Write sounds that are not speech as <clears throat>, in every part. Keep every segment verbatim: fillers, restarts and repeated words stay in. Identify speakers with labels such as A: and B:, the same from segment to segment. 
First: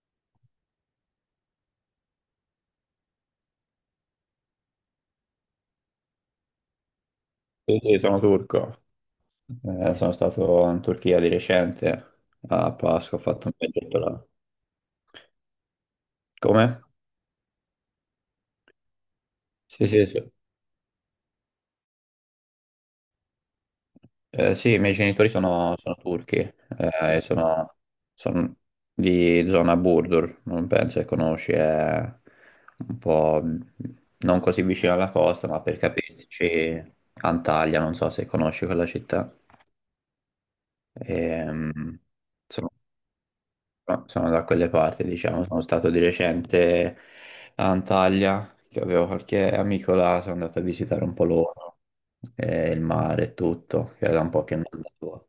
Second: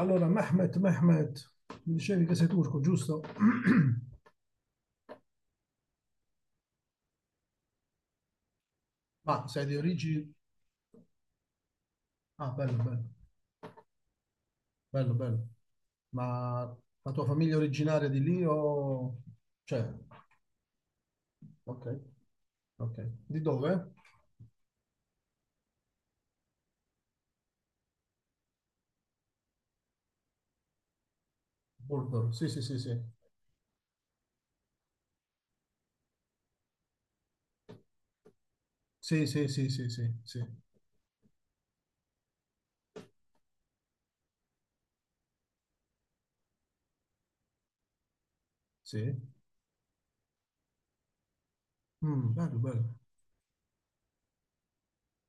A: Allora, Mehmet, Mehmet, mi dicevi che sei turco, giusto? <clears throat>
B: Sì, sì, sono turco.
A: Ma sei di
B: Eh, sono
A: origine...
B: stato in Turchia di recente,
A: Ah,
B: a
A: bello, bello,
B: Pasqua, ho fatto un viaggetto là.
A: bello, bello. Ma
B: Come?
A: la tua famiglia è originaria di lì o... Cioè,
B: Sì, sì, sì.
A: ok, ok. Di dove?
B: Eh, sì, i miei genitori sono, sono turchi, eh, e sono, sono di zona Burdur, non penso che conosci, è
A: Burdur, sì, sì, sì,
B: un
A: sì.
B: po' non così vicino alla costa, ma per capirci, Antalya, non so se conosci quella
A: Sì,
B: città.
A: sì, sì, sì, sì, sì,
B: Ehm, insomma, no, sono da quelle parti, diciamo, sono stato di recente a Antalya, che avevo
A: sì.
B: qualche amico là, sono andato a visitare un po' loro,
A: Mm, bello,
B: e il
A: bello,
B: mare e tutto, che era da un po' che non andavo.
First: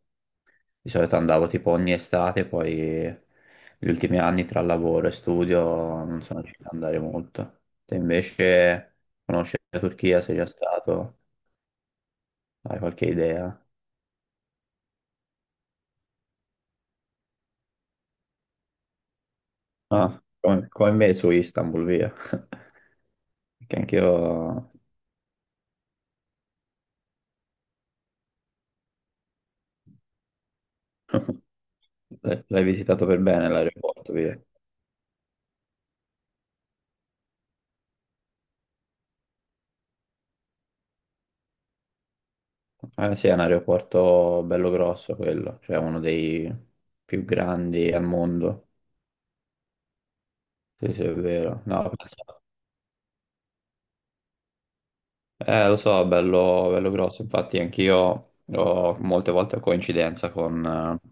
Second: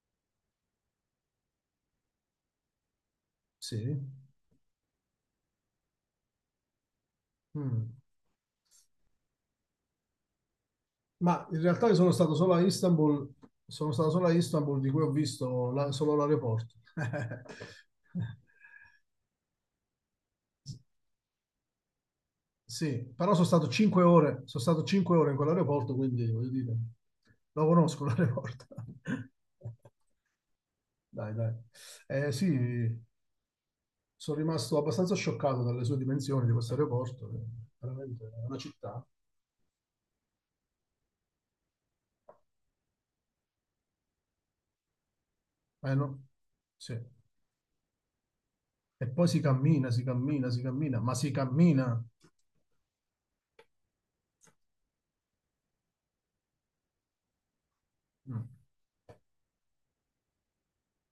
B: Di solito andavo tipo ogni estate, poi gli
A: sì.
B: ultimi anni tra lavoro e studio non sono riuscito ad andare molto.
A: Mm.
B: Te invece conosci la Turchia, sei già stato,
A: Ma in realtà io sono stato solo a
B: hai qualche
A: Istanbul,
B: idea?
A: sono stato solo a Istanbul, di cui ho visto la- solo l'aeroporto. <laughs>
B: Ah, come, come me su Istanbul, via,
A: Sì, però sono
B: <laughs>
A: stato
B: che anche
A: cinque ore, sono
B: io.
A: stato cinque ore in quell'aeroporto, quindi voglio dire, lo conosco l'aeroporto. <laughs> Dai,
B: <laughs>
A: dai. Eh,
B: L'hai
A: sì,
B: l'hai visitato per bene l'aeroporto,
A: sono
B: via.
A: rimasto abbastanza scioccato dalle sue dimensioni di questo aeroporto, eh, veramente è una città.
B: Eh sì, è un aeroporto bello grosso quello, cioè
A: Eh,
B: uno
A: no?
B: dei
A: Sì.
B: più grandi al mondo.
A: E poi si cammina, si cammina, si
B: Sì,
A: cammina,
B: sì, è
A: ma si
B: vero. No,
A: cammina.
B: penso- eh, lo so, bello, bello grosso. Infatti, anch'io
A: Mm.
B: ho molte volte a coincidenza con, eh,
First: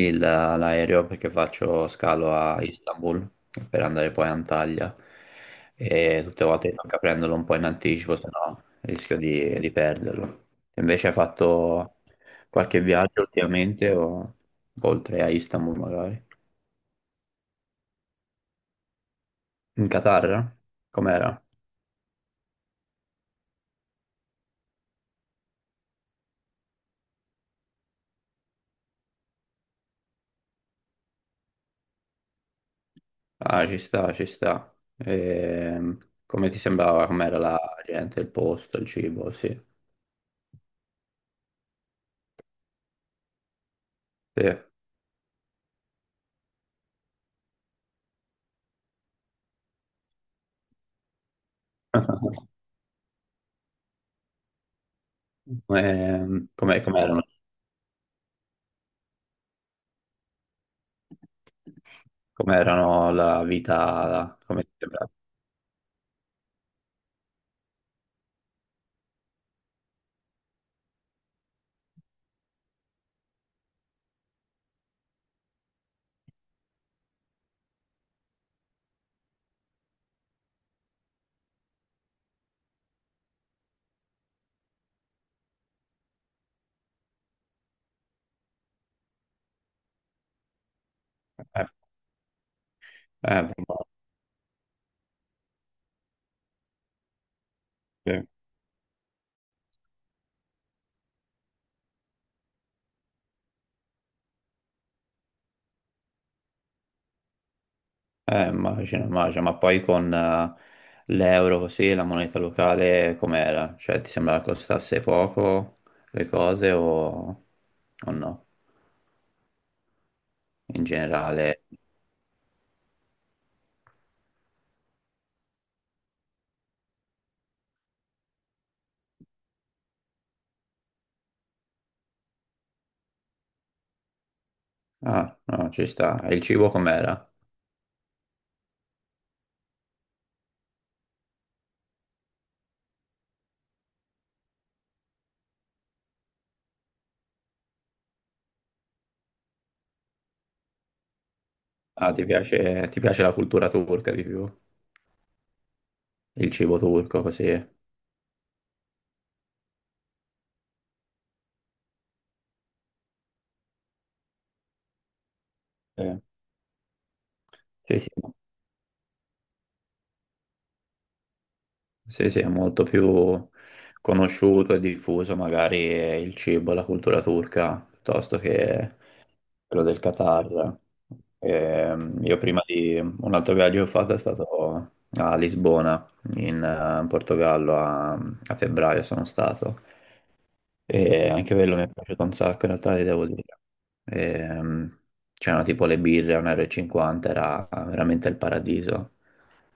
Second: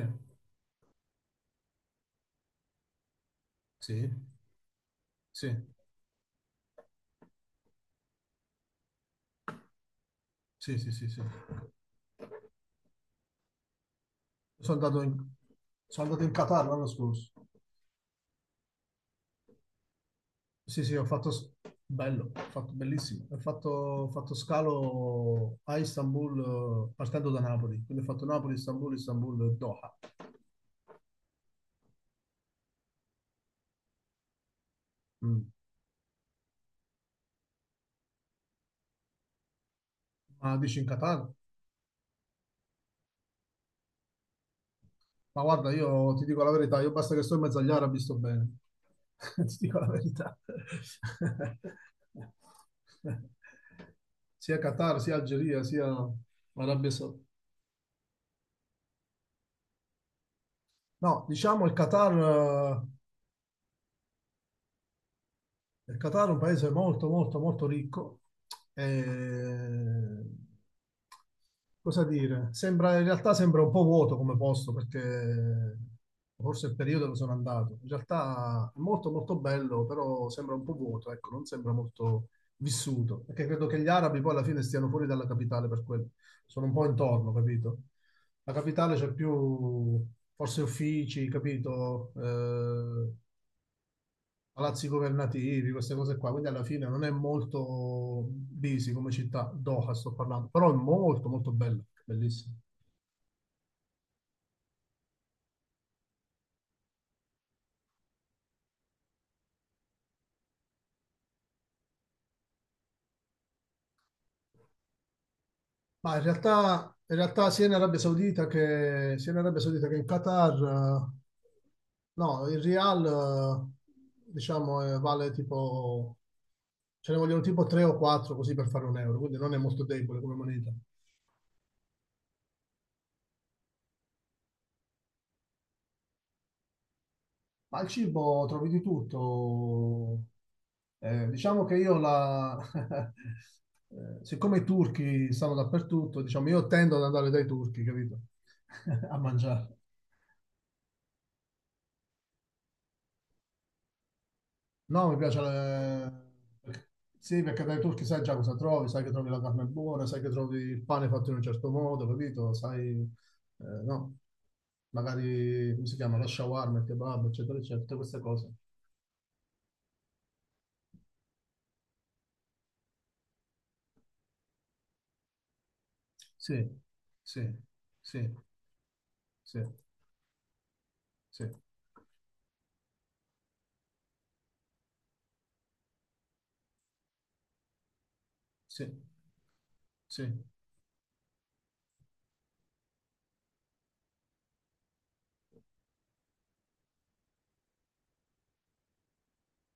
B: il- l'aereo perché faccio scalo a Istanbul per
A: Sì, sì,
B: andare poi a Antalya
A: sì,
B: e tutte le volte mi tocca prenderlo un po' in anticipo, se no rischio di, di perderlo.
A: sì, sì, sì,
B: Invece hai
A: sì.
B: fatto qualche viaggio ultimamente o
A: Sono andato in,
B: oltre a Istanbul
A: Sono andato
B: magari?
A: in Qatar l'anno scorso.
B: In Qatar?
A: Sì, sì, ho fatto
B: Com'era?
A: s- bello, ho fatto bellissimo. Ho fatto, ho fatto scalo a Istanbul eh, partendo da Napoli, quindi ho fatto Napoli, Istanbul, Istanbul, Doha.
B: Ah, ci sta, ci sta.
A: Mm.
B: Ehm, come ti sembrava? Com'era la gente, il posto, il cibo? Sì.
A: Ma dici in Qatar?
B: Sì.
A: Ma guarda, io ti dico la verità, io basta che sto in mezzo agli arabi sto bene. <laughs> Ti dico la verità. <laughs>
B: <laughs>
A: Sia Qatar, sia Algeria, sia
B: Come, com'è-
A: Arabia Saudita.
B: com'erano?
A: No, diciamo il Qatar
B: Com'erano la vita, come ti sembra?
A: Il Qatar è un paese molto, molto, molto ricco. E... Cosa dire? Sembra, in realtà sembra un po' vuoto come posto perché forse è il periodo dove sono andato. In realtà è molto, molto bello, però sembra un po' vuoto, ecco, non sembra molto vissuto. Perché credo che gli arabi poi alla fine stiano fuori dalla capitale per quello. Sono un po' intorno, capito? La capitale c'è più forse uffici,
B: Eh,
A: capito? Eh,
B: eh,
A: palazzi governativi, queste cose qua, quindi alla fine non è molto
B: immagino,
A: busy come città, Doha sto parlando, però è molto molto bella, bellissima.
B: eh, immagino, immagino. Ma poi con eh, l'euro così, la moneta locale, com'era? Cioè, ti sembrava che costasse poco
A: Ma in
B: le cose
A: realtà, in
B: o,
A: realtà sia in Arabia
B: o
A: Saudita
B: no?
A: che, sia in Arabia Saudita che in
B: In
A: Qatar, eh,
B: generale,
A: no, il Real, eh, diciamo, eh, vale tipo, ce ne vogliono tipo tre o quattro così per fare un euro, quindi non è molto debole come moneta.
B: ah, no, ci sta. E il cibo com'era?
A: Ma al cibo trovi di tutto. Eh, diciamo che io la, <laughs> eh, siccome i turchi stanno dappertutto, diciamo, io tendo ad andare dai turchi, capito? <laughs> A mangiare.
B: Ah, ti piace, ti piace la cultura turca di più?
A: No, mi piace... le-
B: Il cibo turco
A: Sì,
B: così?
A: perché dai turchi sai già cosa trovi, sai che trovi la carne buona, sai che trovi il pane fatto in un certo modo, capito? Sai, eh, no, magari, come si chiama,
B: Sì,
A: la shawarma, il kebab, eccetera, eccetera, tutte
B: sì, sì.
A: queste cose.
B: Sì, sì, è molto più conosciuto e diffuso magari eh, il
A: Sì,
B: cibo, e la cultura
A: sì,
B: turca,
A: sì,
B: piuttosto che
A: sì,
B: quello del Qatar.
A: sì,
B: Ehm, io prima di un altro viaggio che ho fatto è stato a Lisbona, in eh, Portogallo, a, a
A: sì,
B: febbraio sono stato.
A: sì.
B: E anche quello mi è piaciuto un sacco, in realtà ti devo dire. Ehm, c'erano tipo le birre a un euro e cinquanta, e cinquanta, era veramente il paradiso.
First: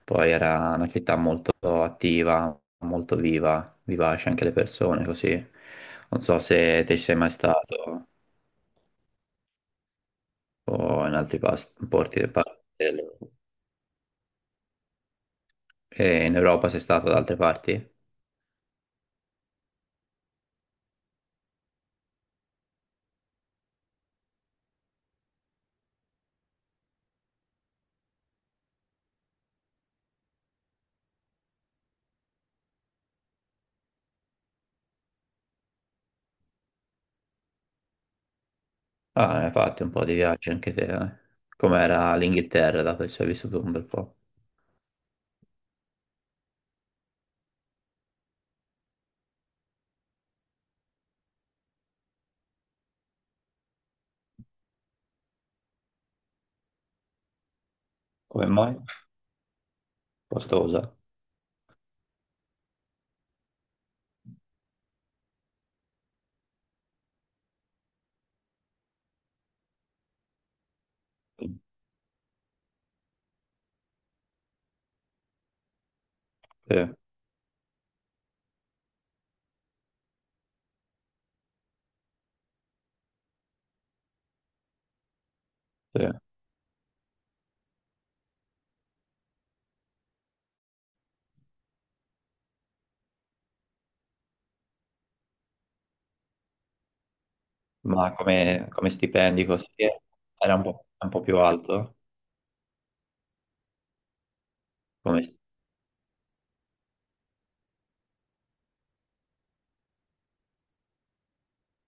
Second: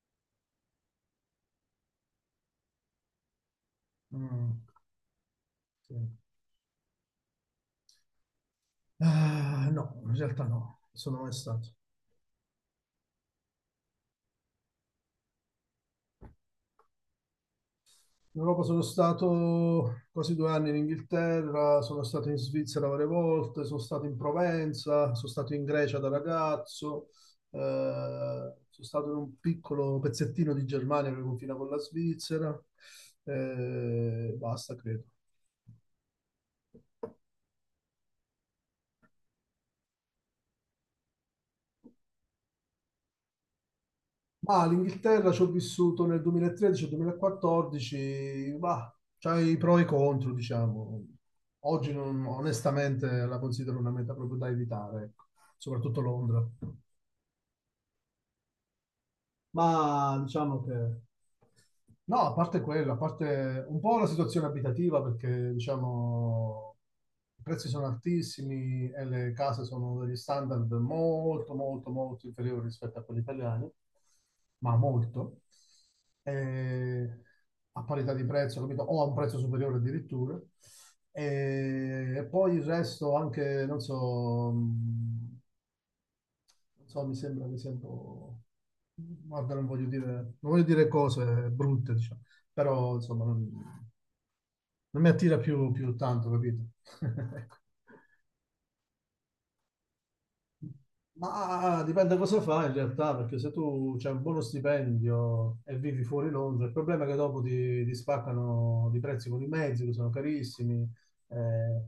B: Poi era una città molto attiva, molto viva, vivace anche
A: Mm,
B: le persone, così.
A: sì.
B: Non so se te ci sei mai stato
A: Ah, no, in realtà
B: o
A: no,
B: in
A: sono mai
B: altri pas-
A: stato.
B: porti. del pa- del- E in Europa sei stato da altre parti?
A: In Europa sono stato quasi due anni in Inghilterra, sono stato in Svizzera varie volte, sono stato in Provenza, sono stato in Grecia da ragazzo, eh, sono stato in un piccolo pezzettino di Germania che confina con la Svizzera, eh, basta credo.
B: Ah, ne hai fatto un po' di viaggi anche te, eh. Com'era l'Inghilterra, dato che ci hai vissuto un bel po'?
A: Ma l'Inghilterra ci ho vissuto nel duemilatredici-duemilaquattordici, ma c'ha i pro e i contro, diciamo. Oggi non- Onestamente la considero una meta proprio da evitare, ecco. Soprattutto Londra.
B: Come mai?
A: ma diciamo
B: Costosa.
A: che... No, a parte quello, a parte un po' la situazione abitativa perché diciamo i prezzi sono altissimi e le case sono degli standard
B: Sì,
A: molto, molto, molto inferiori rispetto a quelli italiani, ma molto, e a parità di prezzo, capito? O a un prezzo superiore addirittura. E, e poi il resto anche, non so, mh,
B: sì.
A: non so, mi sembra che sia un po'... Guarda, non voglio dire, non voglio dire cose brutte, diciamo, però insomma non, non mi attira più, più tanto, capito? <laughs> Ecco.
B: Ma come, come stipendi così era un po', un po' più
A: Ma
B: alto?
A: dipende cosa fai in realtà, perché se tu c'hai un buono
B: Come?
A: stipendio e vivi fuori Londra, il problema è che dopo ti, ti spaccano di prezzi con i mezzi, che sono carissimi, eh,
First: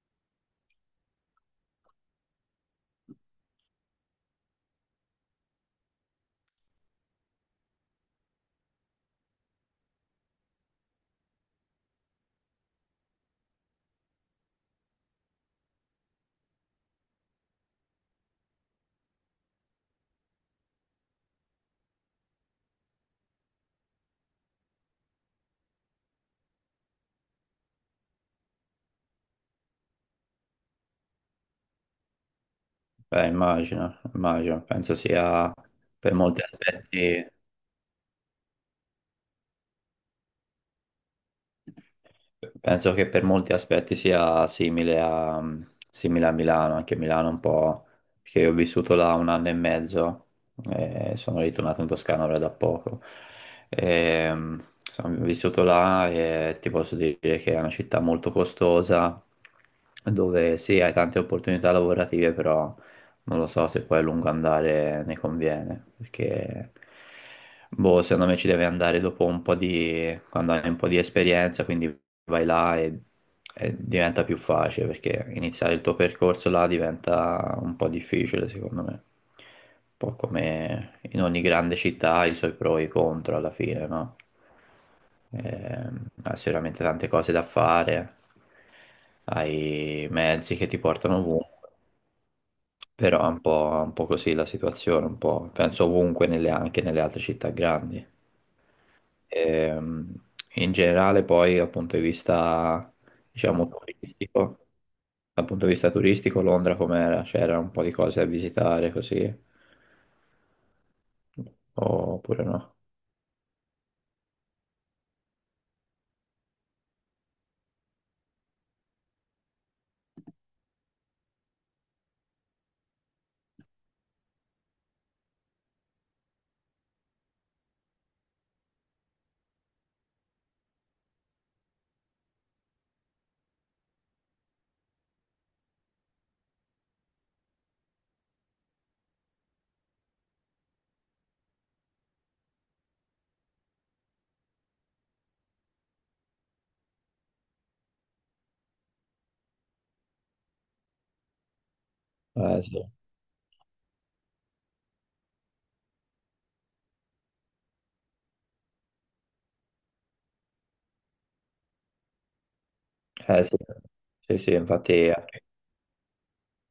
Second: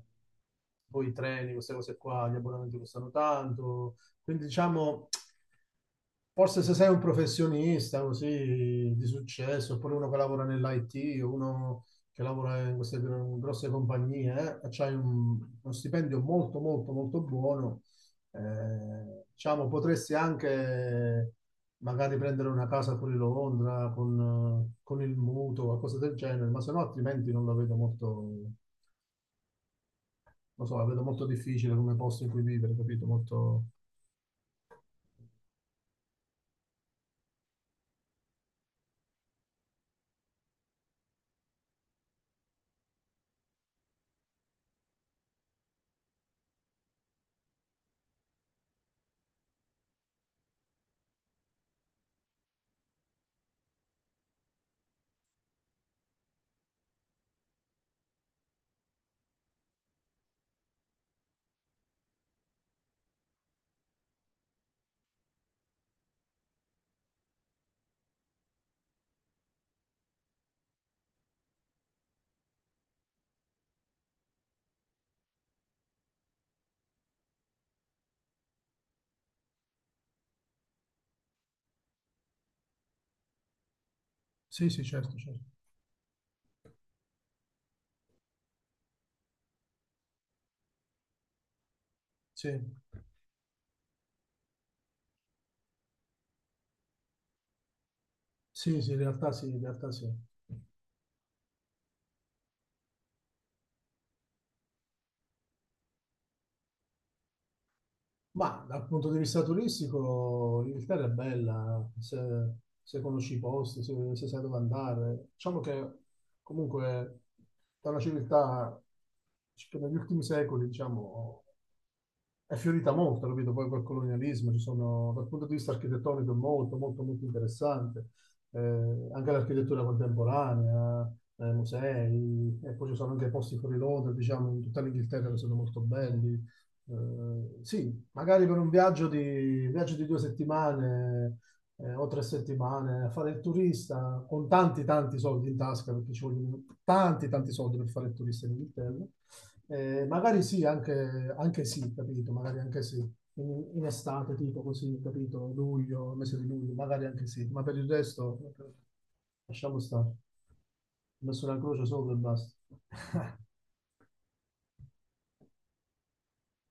A: poi i treni, queste cose qua, gli abbonamenti costano tanto, quindi diciamo forse se sei un professionista così di successo, oppure uno che lavora nell'I T, o uno che lavora in queste gr- grosse compagnie, eh, e c'hai un- uno stipendio molto, molto, molto buono, eh, diciamo, potresti anche magari prendere una casa fuori Londra con, eh, con il mutuo, qualcosa del genere, ma se no altrimenti non la vedo molto, non so, la vedo molto difficile come posto in cui vivere, capito?
B: Beh,
A: Molto...
B: immagino, immagino, penso sia per molti aspetti, penso che per molti aspetti sia simile a, simile a Milano, anche Milano un po', perché io ho vissuto là un anno e mezzo e sono ritornato in Toscana ora da poco. E, mm, sono vissuto là e ti posso dire che è una città molto costosa, dove sì, hai tante opportunità lavorative, però non lo so se poi a lungo andare ne conviene, perché boh, secondo me ci deve andare dopo un po' di, quando hai un po' di esperienza, quindi vai là e, e diventa più facile, perché iniziare il tuo percorso là diventa un po' difficile, secondo me. Un po' come in ogni grande città ha i suoi pro e i contro alla fine, no?
A: Sì, sì, certo, certo.
B: Ehm, hai sicuramente tante cose da fare, hai mezzi che ti portano ovunque.
A: Sì,
B: Però è un po', un po' così la situazione, un po', penso ovunque, nelle- anche nelle altre città grandi.
A: sì, sì, in realtà sì, in realtà sì.
B: Ehm, in generale poi dal punto di vista, diciamo, turistico, dal punto di vista turistico Londra com'era? C'era un po' di cose da
A: Ma dal
B: visitare
A: punto di
B: così,
A: vista turistico, l'Inghilterra è bella, se,
B: oppure no?
A: se conosci i posti, se, se sai dove andare. Diciamo che comunque è una civiltà che negli ultimi secoli, diciamo, è fiorita molto, capito? Poi col colonialismo, ci sono, dal punto di vista architettonico, è molto, molto, molto interessante. Eh, anche l'architettura contemporanea, eh, musei, e poi ci sono anche posti fuori Londra, diciamo, in tutta l'Inghilterra che sono molto belli. Eh, sì, magari per un viaggio di, viaggio di due settimane eh, o tre settimane a fare il turista con tanti, tanti soldi in tasca, perché ci vogliono tanti, tanti soldi per fare il turista in Inghilterra. Eh, magari sì, anche, anche sì, capito, magari
B: Eh sì,
A: anche sì. In, in estate, tipo così, capito, luglio, mese di luglio, magari anche sì, ma per il resto eh, lasciamo stare. Ho messo una croce sopra e basta. <laughs>
B: eh, sì. Sì, sì, infatti.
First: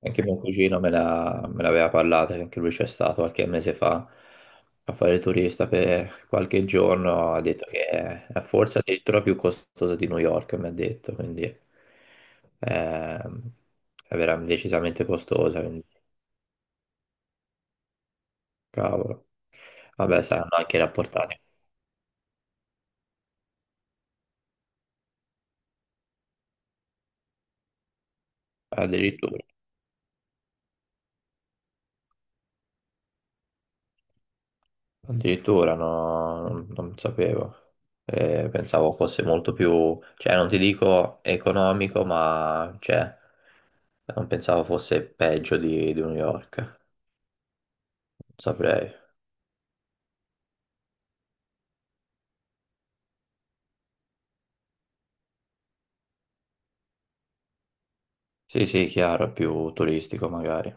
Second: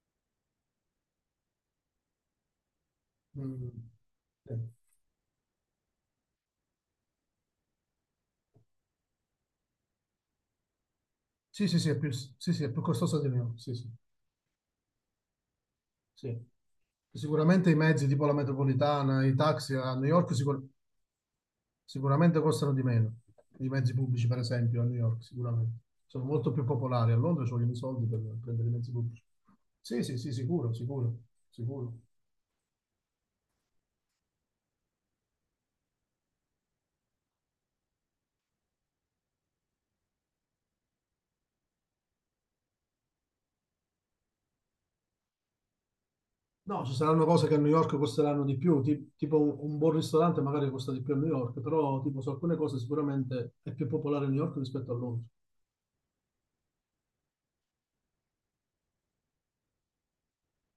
B: Anche mio cugino me la- me l'aveva parlata, che anche lui c'è stato qualche
A: Mm.
B: mese fa
A: Eh.
B: a fare il turista per qualche giorno, ha detto che è forse addirittura più costosa di New York, mi ha detto, quindi
A: Sì, sì, sì, è più, sì, sì, è più costoso di
B: ehm,
A: meno, sì, sì,
B: è veramente decisamente costosa, quindi
A: sì. Sicuramente i mezzi tipo la metropolitana,
B: cavolo.
A: i taxi a New
B: Vabbè,
A: York,
B: saranno
A: sicur-
B: anche rapportati,
A: sicuramente costano di meno. I mezzi pubblici, per esempio, a New York, sicuramente. Sono molto più popolari. A Londra ci vogliono i soldi per prendere i mezzi pubblici.
B: addirittura,
A: Sì, sì, sì, sicuro, sicuro, sicuro.
B: addirittura no, non, non sapevo. Eh, pensavo fosse molto più, cioè non ti dico economico, ma c'è. Non pensavo fosse peggio di, di New York, non
A: No, ci saranno cose che a New York costeranno di più,
B: saprei.
A: ti- tipo un, un buon ristorante magari costa di più a New York, però tipo su alcune cose sicuramente è più popolare a New York rispetto a Londra.
B: Sì, sì, chiaro, è più turistico magari. Eh.